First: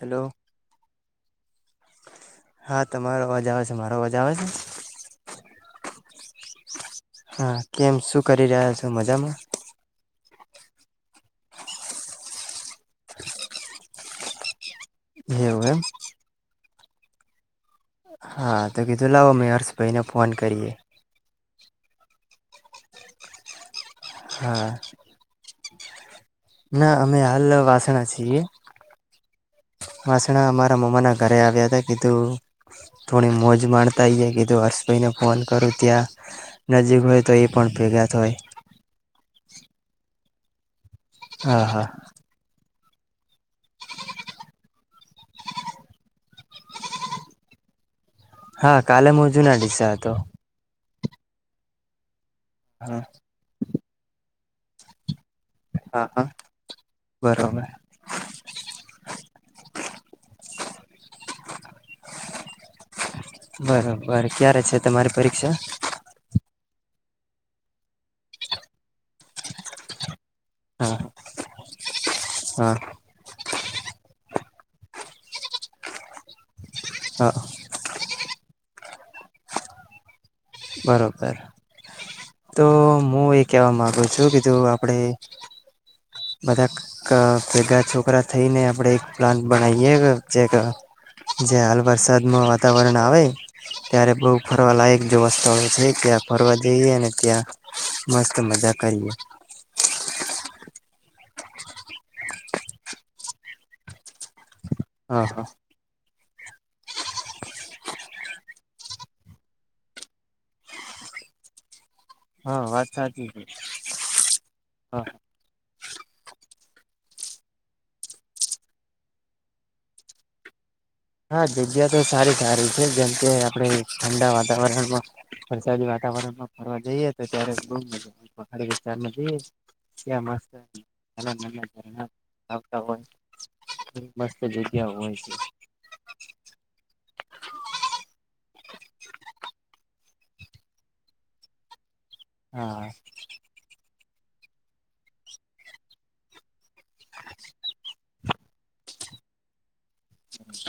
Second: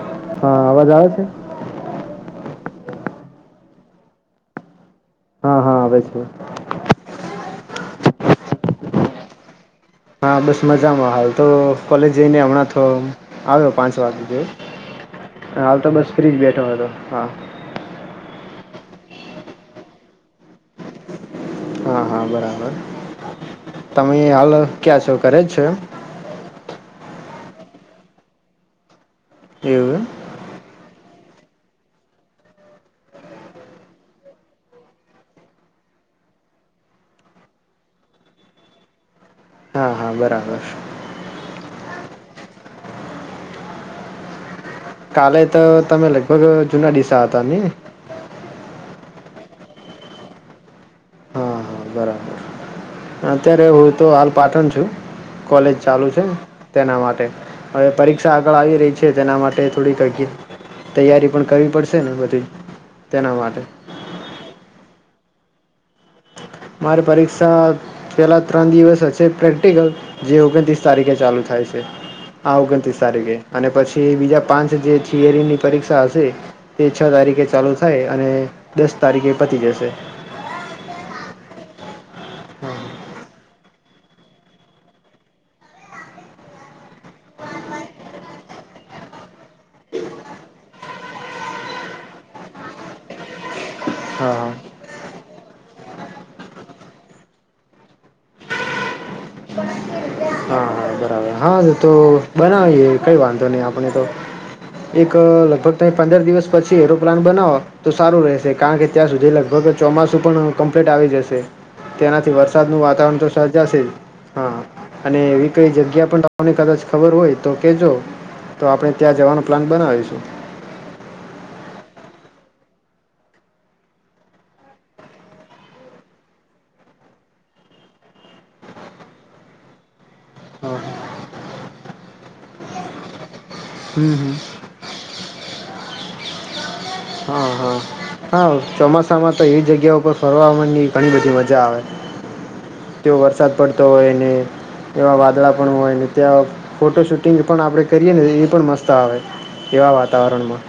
Hello હા અવાજ આવે છે હા તમારો અવાજ આવ મારો મજા આવે છે. હા હા આવે છે. હા કેમ શું કરી રહ્યા છો મજામાં. હા બસ મજામાં હાલ તો કોલેજ જઈને હમણાં તો આવ્યો પાંચ વાગે. એવું હાલ એમ તો બસ ફ્રીજ બેઠ [unintelligible] હા તો કીધું લાવો [unintelligible] હર્ષભાઈને ફોન કરીએ. હા હા બરાબર. તમે હાલ હા ક્યાં છો કરે જ [unintelligible] ના અમે હાલ વાસણા છીએ. એવું એમ વાસણા અમારા [unintelligible] ઘરે આવ્યા હતા કીધું થોડી મોજ માણતા જાય કીધું હર્ષભાઈને ફોન કરું ત્યાં નજીક હોય તો એ પણ ભેગા [unintelligible] હોય. હા હા બરાબર. હા હા. કાલે તો તમે લગભગ જુના દિસા હતા ને હા કાલે મોજુ ના દિસા હતો હા હા બરાબર હા અત્યારે હું તો હાલ પાઠ છું કોલેજ ચાલુ હા છે હા તેના માટે બરોબર હવે પરીક્ષા આગળ આવી રહી છે તેના માટે થોડીક તૈયારી પણ કરવી પડશે. શે ને બધી તેના માટે. બરોબર ક્યારે છે તમારી પરીક્ષા મારે પરીક્ષા પેલા ત્રણ દિવસ હશે પ્રેક્ટિકલ જે ઓગણત્રીસ હા તારીખે ચાલુ થાય છે હા ઓગણત્રીસ તારીખે અને પછી બીજા પાંચ જે થિયરીની પરીક્ષા હશે તે છ હા તારીખે ચાલુ થાય અને દસ તારીખે પતિ જશે બરોબર તો હા હું એ કેવા માંગુ છું કે જો આપડે બધા ભેગા છોકરા થઈને આપડે એક પ્લાન બનાવીએ જે જે હાલ વરસાદમાં વાતાવરણ આવે ત્યારે બહ હા હા ફરવા લાયક જેવા સ્થળો છે ત્યાં ફરવા જઈએ અને ત્યાં મસ્ત મજા કરીએ હા હા બરાબર તો બનાવીએ કઈ વાંધો નહી આપણે તો એક હા હા લગભગ ત પંદર દિવસ પછી એરોપ્લાન બનાવો તો સારું રહેશે કારણ કે ત્યાં સુધી લગભગ ચોમાસું પણ કમ્પ્લીટ આવી જશે તેનાથી હા વરસાદ ન વાત વાતાવરણ તો સાચી છે સર્જાશે હા હા અને એવી કઈ જગ્યા પણ કદાચ ખબર હોય તો કે જો તો આપણે ત્યાં જવાનો પ્લાન બનાવીશું હા જગ્યા તો સારી સારી છે જેમ કે આપણે ઠંડા વાતાવરણમાં વરસાદી વાતાવરણમાં ફરવા જઈએ તો ત્યારેાડી વિસ્તાર જએ ત્યાંત હા આવતા હોય હમ હમ મસ્ત જગ્યા આવ હોય છે હા હા હા ચોમાસામાં તો એવી જગ્યા ઉપ ફરવાની ઘણી બધી મજા આવે હા તે વરસાદ પડતો હોય એવા વાદળા પણ હોય ને ત્યાં ફોટો શૂટિંગ પણ આપણે કરીએ ને એ પણ મસ્ત આવે એવા વાતાવરણમાં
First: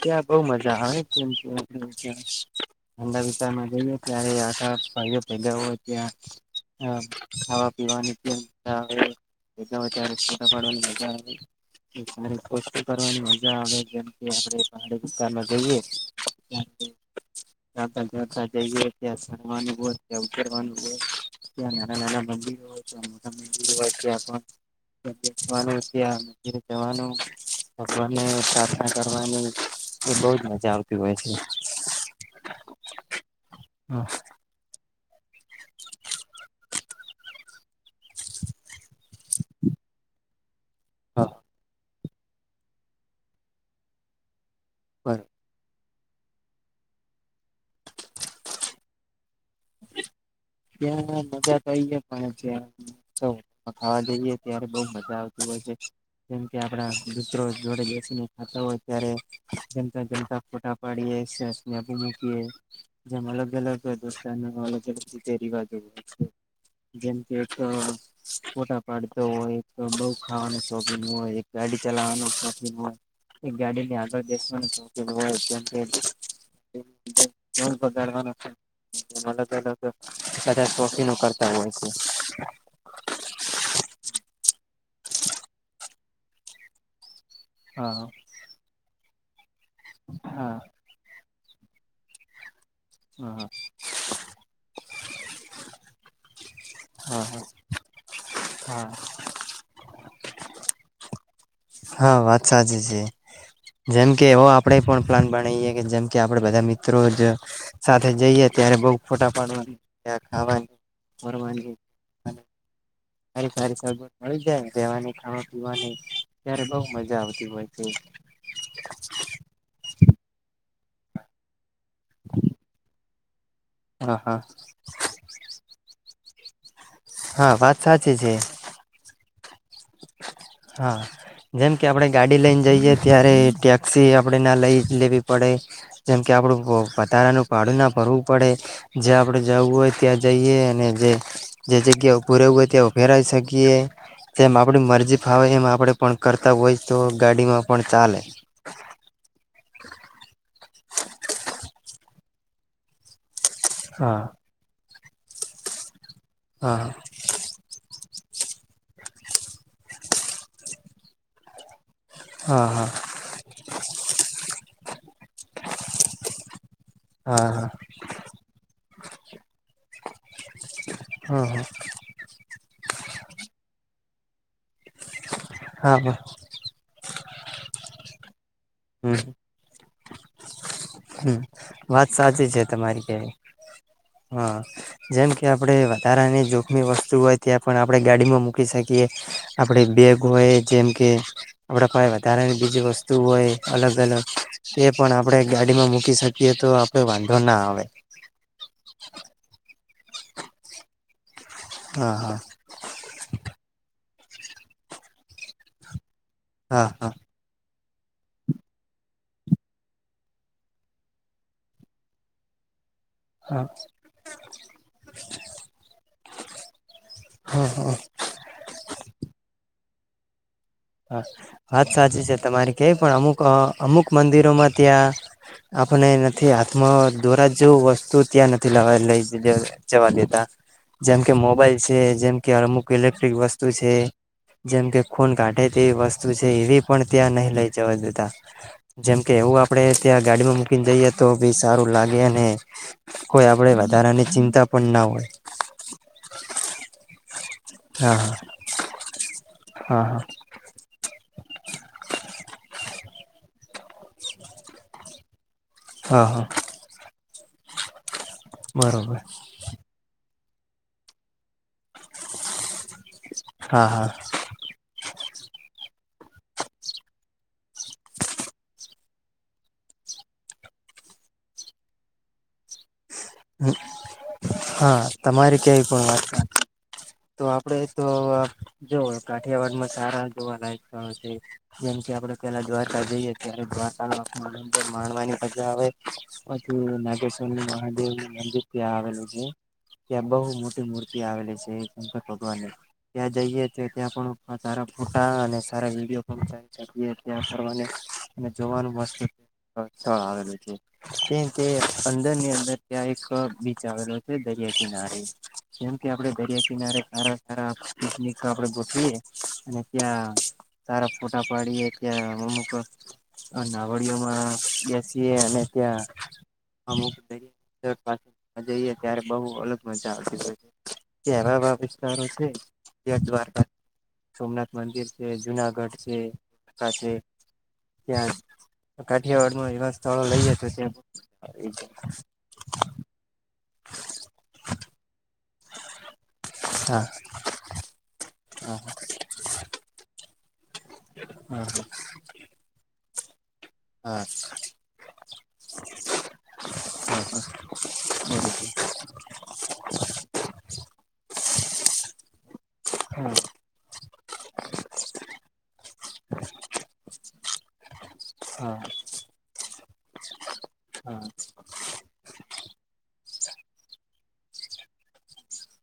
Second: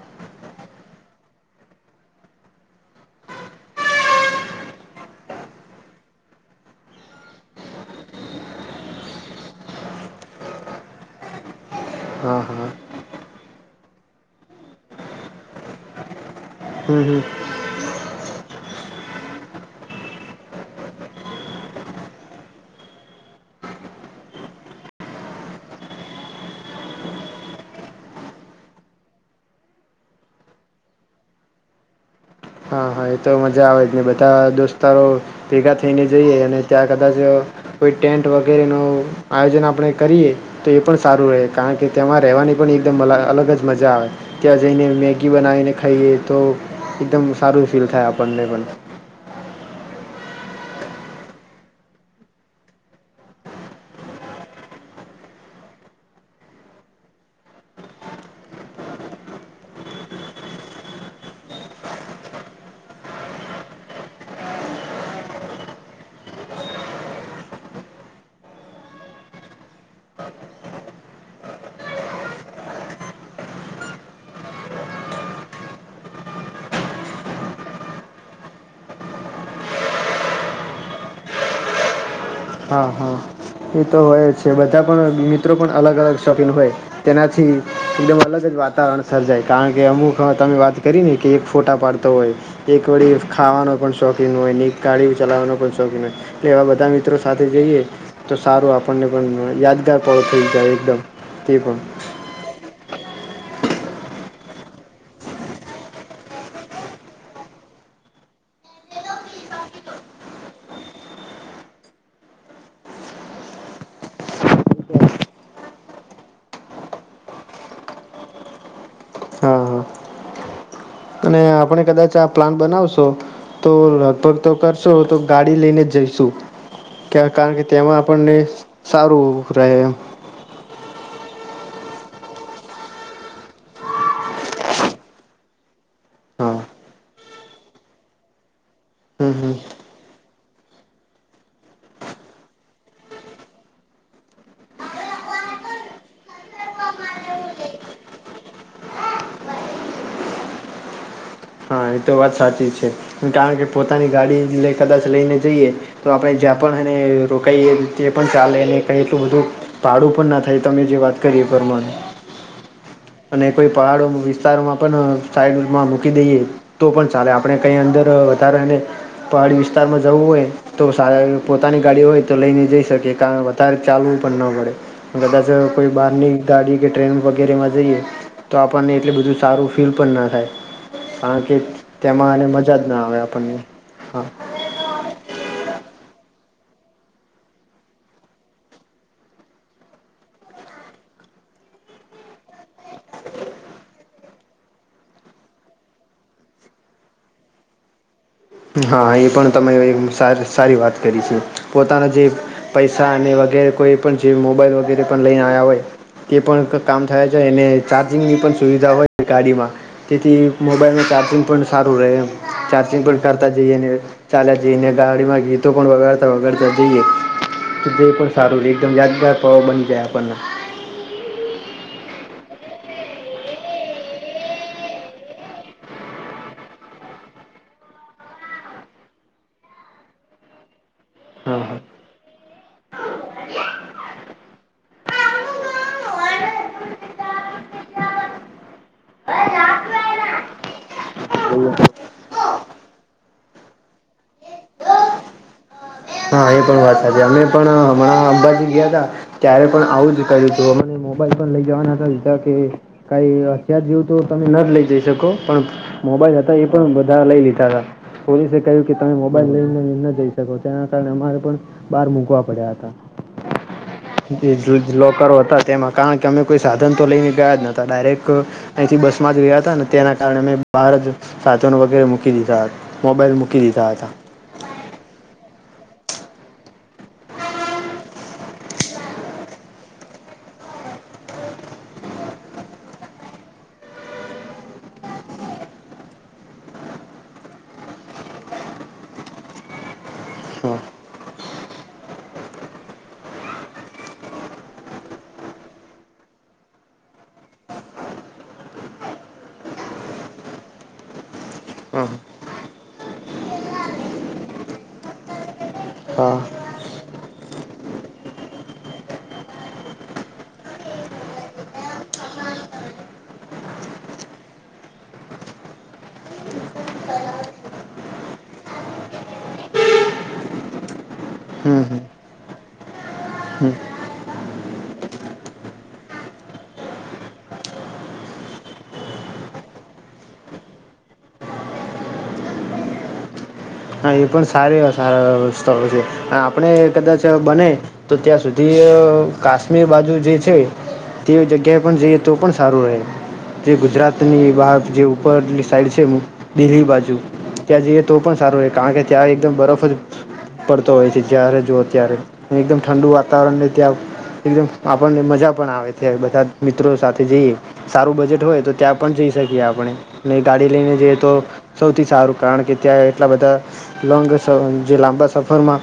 ત્યાં બહ મજા આવે કેમ ઠંડા વિસ્તારમાં જઈએ ત્યારે આખા ભાઈઓ ભેગા હો ત્યાં ખાવા પીવાનીા આવેા્યારેડવાનીજા આવે હા હા કરવાની જેમ કે આપણે પહાડી વિસ્તારમાં જઈએ હમ હમ ચાલતા જઈએ ત્યાંણવાનું હોય ત્યાં ઉતરવાનું હોય ત્યાં નાના નાના મંદિરો હોય ત્યાં મોટા મંદિરો હોય ત્યાં પણ્યાવાનું ત્યાં મંદિરે જવાનું ભગવાન પ્રાર્થના કરવાની એ બહજ મજા આવતી હોય છે હા હા એ તો મજા આવે ને બધા દોસ્તારો ભેગા થઈને જઈએ અને ત્યાં કદાચ કોઈ ટેન્ટ વગેરે ન આયોજન આપણે કરીએ તો એ પણ સારું રહે બરોબર કારણ કે તેમાં રહેવાની પણ એકદમ અલગ જ મજા આવે ત્યાં જઈને મેગી બનાવીને ખાઈએ તો એકદમ સારું ફીલ થાય આપણને પણ ત્યા મજા તોએ પણ ખાવા જઈએ ત્યારે બ મજા આવતી હોય છે જેમ કે આપડા દરો જોડે બેસીને ખાતા હોય ત્યારે જમતા જમતા ફોટા પાડીએ મકી જેમ અલગ અલગ અગલગ રવાજો હોય જેમ કે એક ફોટા પાડતો હોય એક બઉુ ખાવાનું શોખીન હોય એક ગાડી ચલાવાનું શોખીન હોય એક ગાડીને આગળ બેવાનું શોખીન હોયમ કેગાડવા અલગ અલગ કધા શોખીનો કરતા હોય છે હા હા એ તો હોય છે બધા પણ મિત્રો પણ અલગ અલગ શોપિન હોય તેનાથી હા એકદમ અલગ જ વાતાવરણ સરર્જાય કારણ કે અમુક હા તમે વાત કરીને કે એક ફોટા પાડતો હોય એક વી હા ખાવાનો પણ શોખીન હોય ને ગાડી ચલાવવાનો પણ શોખીન હોય લ એવા બધા મિત્રો હા સાથે જઈએ તો સારું હા. આપણને પણ યાદગાર પો થઈ જાય એકદમ તે પણ હા વાત સાા જ છે જેમકે એવો આપણેે પણ પ્લાન બનાવીએ કે જેમકે આપે બધા મિત્રો જ સાથે જઈએ ત્યારે બઉ ફોટા પાડવાની ખાવાની ફની સારી સારી સબ મળી જાય રહેેવાની ખાવા પીવાની ત્યારે બહ મજા આવતી હોય છે હા હા અને આપણે કદાચ આ પ્લાન બનાવશો તો હા લગભગ હા. તો કરશો તો ગાડી લઈને જઈશુ હા કારણ કે વાત તેમાં સાચી છે. આપણને સારું ખરા હા જેમ કે આપણે ગાડી લઈને જઈએ ત્યારે ટેક્સી આપણે ના લઈ લેવી પડે જેમ કે હા આપણું વધારાનું ભડું ના ભરવું પડે જ્યાં હમ આપણે હમ જવું હોય ત્યાં જઈએ અને જે જે જગ્યાભું રહેવું હોય ત્યાં ફેરાવી શકીએ જેમ આપણી મરજી ાવ એમ આપડે પણ કરતા હોય તો ગાડીમાં પણ ચાલે હા એ તો વાત સાચી છે કારણ કે પોતાની હા ગાડી લે કદાચ લઈને જઈએ તો આપણે જ્યાં પણ હા એને રોકાઈએ તે પણ ચાલે ને કઈ એટલું બધું ભાડું પણ ના થાય તમે જે વાત કરી હા હા પરમાનું અને કોઈ પહાડો વિસ્તારોમાં પણ સાઈડમાં મૂકી દઈએ તો પણ ચાલે હા હા આપણે કંઈ અંદર વધારે અને પહાડી વિસ્તારમાં જવું હોય તો સ હા પોતાની ગાડી હોય તો લઈને જઈ શકીએ કારણ વધારે ચાલવું પણ ન પડે ગદ કોઈ હા હા બહારની ગાડી કે ટ્રેન વગ ગરમ આ જરીએ તો આપણને એટલી બધું સારું ફીલ પણ ન થાય હમ્મ. કારણ કે વાત તેમાં અને સાચી છે મજા જ ના તમારી આવે કય આપણને હા જેમ કે આપડે વધારાની જોખમી વસ્તુ હોય ત્યાં પણ આપણે ગાડીમાં મૂકી શકીએ. આપણે બેગ હોય, જેમકે આપણા પાસે વધારાની બીજી વસ્તુ હોય, અલગ અલગ તે પણ આપણે ગાડીમાં મૂકી શકીએ તો આપડે વાંધો ના આવે. હા એ પણ તમે સારી સારી વાત કરી છે. પોતાના હા જે હા પૈસા અને વગેરે કોઈ પણ જે મોબાઈલ વગેરે પણ લઈને આવ્યા હોય તે પણ હા કામ હા થયા છે એને ચાર્જિંગની પણ સુવિધા હોય ગાડીમાં તેથી મોબાઈલનું ચાર્જિંગ પણ સારું રહે ચાર્જિંગ પણ કરતા હા જઈએને, ચાલ્યા જઈને, ગાડીમાં ગીતો પણ વગાડતા વગર તો હા હા જે પણ સારું છે એકદમ યાદગાર પવ બની. જ પણ હ વાત સાચી છે. તમારી કય પણ અમુક અમુક મંદિરોમાં ત્યાં આપણે નથી હાથમાં દોરા જેવું વસ્તુ ત્યાં નથી લ લઈ જવા દેતા. જેમ કે હા મોબાઈલ હા છે જેમ કે અમુક ઇલેક્ટ્રિક વસ્તુ છે જેમ કે ખોન કાઢ તેવી વસ્તુ છે એવી પણ ત્યાં નહી લઈ જવા દેતા. જેમકે એવું આપણે ત્યાં ગાડીમાં મૂકીને જઈએ તો બી સારું હા લાગે અને કોઈ આપણે વધારાની ચિંતા પણ ના હોય. આ છે જે અમે પણ હા હમણાં અંબાજી ગયા તા ત્યારે પણ હા હા આવું જ કર્યું હતું મોબાઈલ લઈ જવાના જ કે કઈ અથ્યાર જેવું તો તમે ન લઈ જઈ શકો પણ હા હા મોબાઈલ હા હતા એ પણ બધા લઇ લીધા. સરસ. પોલીસે કહ્યું કે તમે બરોબર મોબાઈલ લઈને ન જઈશ. સકોના કારણેરે પણ બહાર મૂકવા પડ્યા હતા. હા હા લોકર તેમાં કારણ કે અમે કોઈ સાધન તો લઈને ગયા જ નતા ડાયરેક્ટ અહીંથી બસમાં જ ગયા હતા ને તેના કારણે અમે બહાર જ સાધનો વગેરે મૂકી દીધા. મોબાઈલ મૂકી હ દીધા હતા હા તમારે ક્યાંય તો આપણેે તો જો કાઠિયાવાડમાં સારા જોવા લાયક છે. જેમ કે આપણે પેલા દ્વારકા જઈએ ત્યારે દ્વારકા ન આથંદર માણવાની મજા આવે પછી નાગેશ્વરની મહાદેવ મંદિર ત્યાં આવેલું છે. ત્યાં બહુ હા મોટી મૂર્તિ આવેલી છે, શંકર ભગવાનની ત્યાં જઈએ તો ત્યાં પણ સારા ફોટા અને સારા વિડીયો પણ શકીએ ત્યાં કરવા અને જોવાનું મસ્ત સ્થળ આવેલું છે. કેમ કે હા અંદરની અંદર ત્યાં એક બીચ આવેલો છે. દરિયા કિનારે જેમ કે આપણે હા દરિયા કિનારે સારા સારા પિકનિક આપડ ગોઠવીએ અને ત્યાં સારા ફોટા પાડીએ ત્યાં અમુક નાવડીયોમાં બેસીએ અને ત્યાં અમુક દ જઈએ ત્યારે બહુ અલગ મજા આવતી હોય છે. ત્યાં હમ એવા એવા હમ વિસ્તારો છે જે દ્વારકા હમ સોમનાથ મંદિર છે, જુનાગઢ છે, ત્યાં કાઠિયાવાડ ન એવા સ્થળો લઈએ તો ત્યાં જાય. હા એ પણ સારી સ્થળો છે. આપણે હા કદાચ બને તો ત્યાં સુધી હા કાશ્મીર બાજુ જે છે. તે હા હા જગ્યાએ પણ જઈએ તો પણ સારું રહે. જે હા હા ગુજરાતની બહાર જે ઉપરલી સાઈડ છે દિલ્લી બાજુ ત્યાં જઈએ તો પણ સારું કારણ કે ત્યારે એકદમ બરફ જ પડતો હોય છે જ્યારે જુઓ ત્યારે એકદમ ઠંડુ વાતાવરણને ત્યાં એકદમ આપણને મજા પણ આવે છે બધા મિત્રો સાથે જઈએ સારું બજેટ હોય તો હા ત્યાં પણ જઈ શકીએ આપ આપણે નહી ગાડી લઈને જઈએ હા તો સૌથી સારું કારણ કે ત્યાં એટલા બધા લોંગ જે લાંબા સફરમાં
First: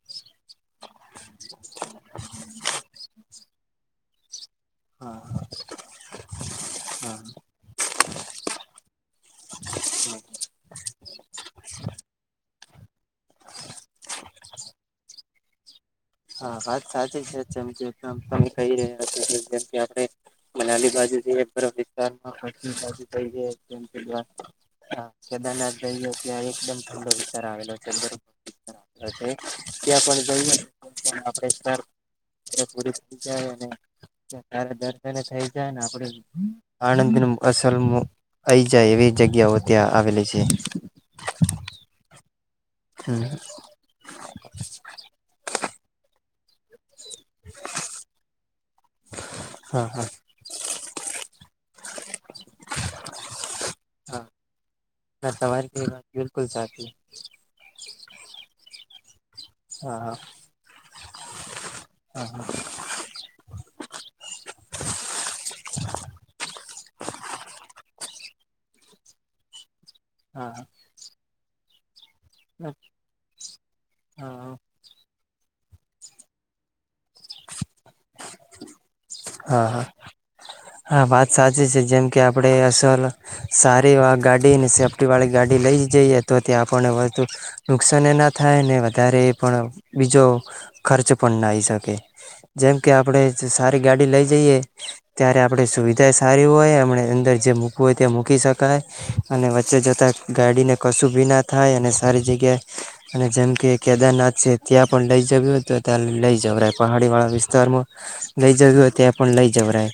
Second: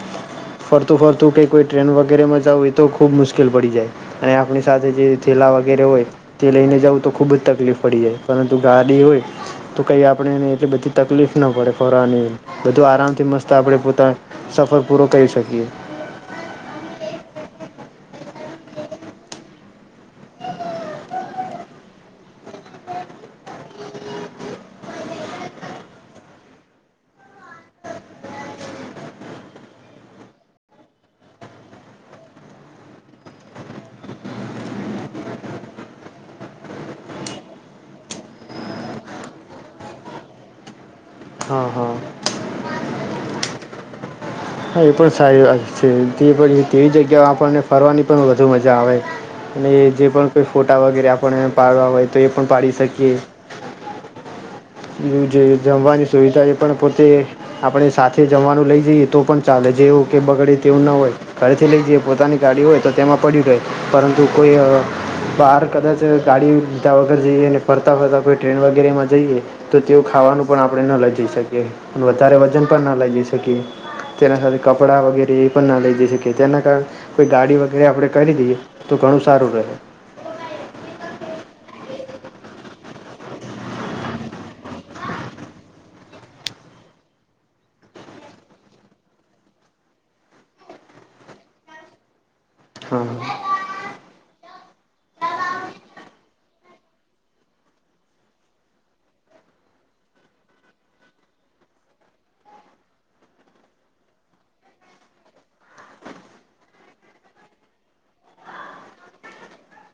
ફરતું ફરતું ક કોઈ ટ્રેન વગેરેમાં જવું હોય તો ખૂબ મુશ્કેલ પડી જાય અને આપણી સાથે જે હા થેલા વગેરે હોય તે લઈને જવું તો ખૂબ જ તકલીફ પડી જાય પરંતુ ગાડી હોય તો કંઈ આપણે એટલી બધી તકલીફ ના પડે ફરવાની તો આરામથી મસ્ત આપણે પોતા સફર પૂરો કરી શકીએ હા વાત સાચી છેમચદમ તમે કહી રહ્યા છો કે જેમ કે આપણે મનાલી બાજુ વિ કેદારનાથઈએ ત્યા એકદમ ઠંડો વિસ્તાર આવેલો છે આવે છે ત્યાં આપરીાય દર્દને થઈ જાયને આપ આનંદ અસર આઈ જાય એવી જગ્યાઓ ત્યાં આવેલી છે હા હા હમ હા એ પણ સારી વાત છે તે તેવી જગ્યા આપણને ફરવાની પણ વધુ મજા આવે અને હા જે હા પણ કોઈ ફોટા વગેરે પણ એ પાડવા હોય તો એ પણ પાડી શકીએ હા એવું ના તમારી કઈ વાત જમવાની સુવિધા બિલકુલ એ પણ સાચી પોતે આપણે સાથે જમવાનું લઈ જઈએ તો પણ ચાલે હા જેવું કે બગડે તેવું ના હોય ક થી લઈ જ હા હા પોતાનીાડી હોય તો તેમાં પડી રહે પરંતુ કોઈ બહાર કદાચ ગાડીીધા વગર જઈએ અને ફરતા ફરતા કોઈ ટ્રેન વગેરે માં જઈએ તો તેઓ ખાવાનું હા પણ હા આપણે ન લ જઈ શકીએ વધારે વજન પણ ના લઈ જઈ શકીએ તેના સાથે હા કપડાં વગેરે એ પણ ના લઈ જઈ શકીએ તેના કારણે કોઈ ગાડી વગેરે આપણે કરી દઈએ તો ઘણું સારું રહે હા હા હા વાત સાચી છે જેમ કે આપણે અસલ સારી ગાડીને સેફ્ટી વાળી ગાડી લઈ જઈએ તો ત્યાં આપણને વધુ નુકસાન એ ના થાય ને વધારે એ પણ બીજો ખર્ચ પણ ના આવી શકે જેમ કે હા હા આપડે સારી જઈએ ત્યારે આપણે સુવિધા સારી હોય એમને અંદર જે મૂકવું હોય તે્યા મૂકી શકાય અને વચ્ચે જતા ગાડીને કશું ભી ના થાય અને સારી જગ્યાએ અને જેમ કે કેદારનાથ છે ત્યાં પણ લઈ જવું હો તો ત્યાં લઈ જવરાય પહાડી વાળા વિસ્તારમાં લઈ જવું હોય ત્યાં પણ લઈ જવરાય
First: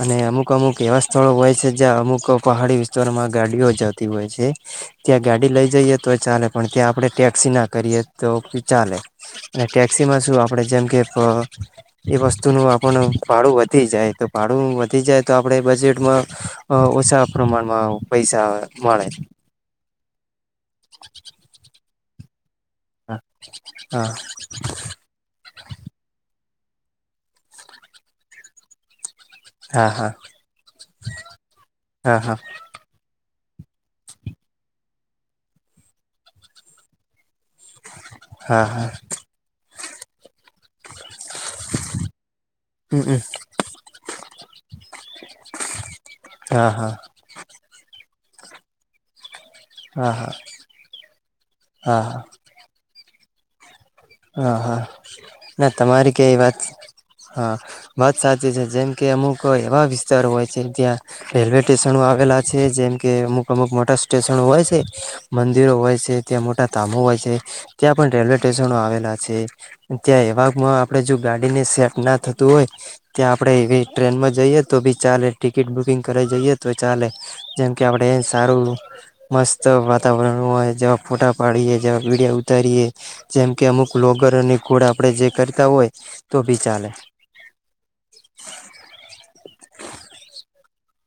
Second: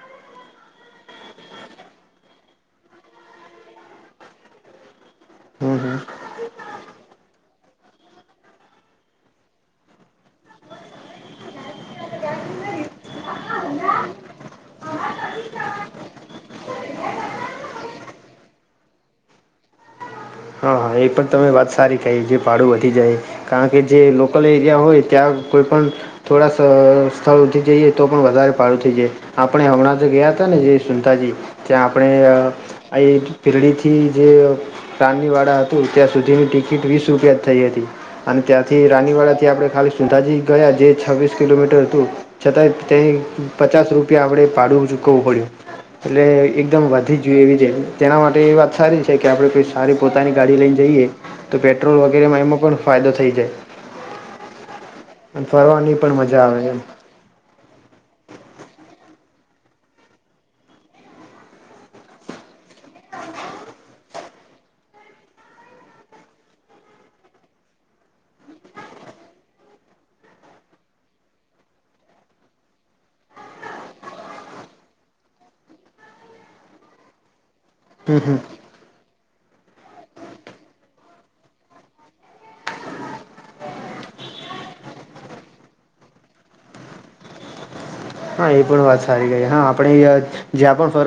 અને અમુક અમુક એવા સ્થળો હોય છે જ્યાં અમુક પહાડી વિસ્તારોમાં ગાડીઓ જતી હોય છે ત્યાં ગાડી લઈ હમ જઈએ હમ તો ચાલે પણ ત્યાં આપણે ટેક્સી ના કરીએ તો ચાલે અને ટેક્સીમાં શું આપણે જેમ કે એ વસ્તુનું પણ ભાડું વધી જાય તો ભાડું વધી જાય તો આપણે બજેટમાં ઓછા પ્રમાણમાં પૈસા મળે હા એ પણ તમે વાત સારી કહી ભાડું વધી જાય કારણ કે જે હા લોકલ એરિયા હોય ત્યાં કોઈ પણણ થોડા સ્થળી જઈએ તો પણ વધારે પડું થઈ જાય આપણે હા હમણાં તો હા ગયા હતા ને જે સુનતાજી ત્યાં આપણે હા હા એ પીરળીથી જે પ્રાણની વાળા તો ત્યાં સુધીની ટિકિટ વીસ રૂપિયા જ થઈ હતી અને હા ત્યાંથી હા રાનીવાડા થી આપણે ખાલી સુંંધાજી ગયા જે છવ્વીસ કિલોમીટર હતું છતાં તે હમ પચાસ રૂપિયા આપણે પાડવ ચૂકવવું પડ્યું એટલે હા હા એકદમ હા વધી જોય એવી તેના માટે એ વાત સારી છે આપણે કોઈ સારી હા હા પોતાની ગાડી લઈને જઈએ તો પેટ્રોલ હા વગેરેમાં એમાં પણ ફાયદો થાય થઈ જાય હા હા અને ના ફરવાની તમારી પણ ક મજા વાત આવે એમ હા વાત સાચ છે જેમકે અમુક એવા વિસ્તારો હોય છે જ્યાં રેલવે સ્ટેશનો આવેલા છે જેમકે અમુક અમુક મોટા સ્ટેશનો હોય છે મંદિરો હોય છે ત્યાં મોટા ધામો હોય છે ત્યાં પણ રેલવે સ્ટેશનો આવેલા ત્યાં એવા આપણે જો ગાડીને સેફ ના થતું હોય ત્યાં આપણે એ ટ્રેનમાં જઈએ તો બી ચાલે ટિકિટ બુકિંગ કરી જઈએ તો ચાલે જેમ કે હમ આપડ હમ સારું મસ્ત વાતાવરણ હોય જેવા ફોટા પાડીએ જેવા વિીડીયો ઉતારીએ જેમ કે અમુક ગ્લોગર અને ગૂળ આપણે જે કરતા હોય તો બી ચાલે હા એ પણ વાત સારી ગઈ હા આપણે જ્યાં પણ ફ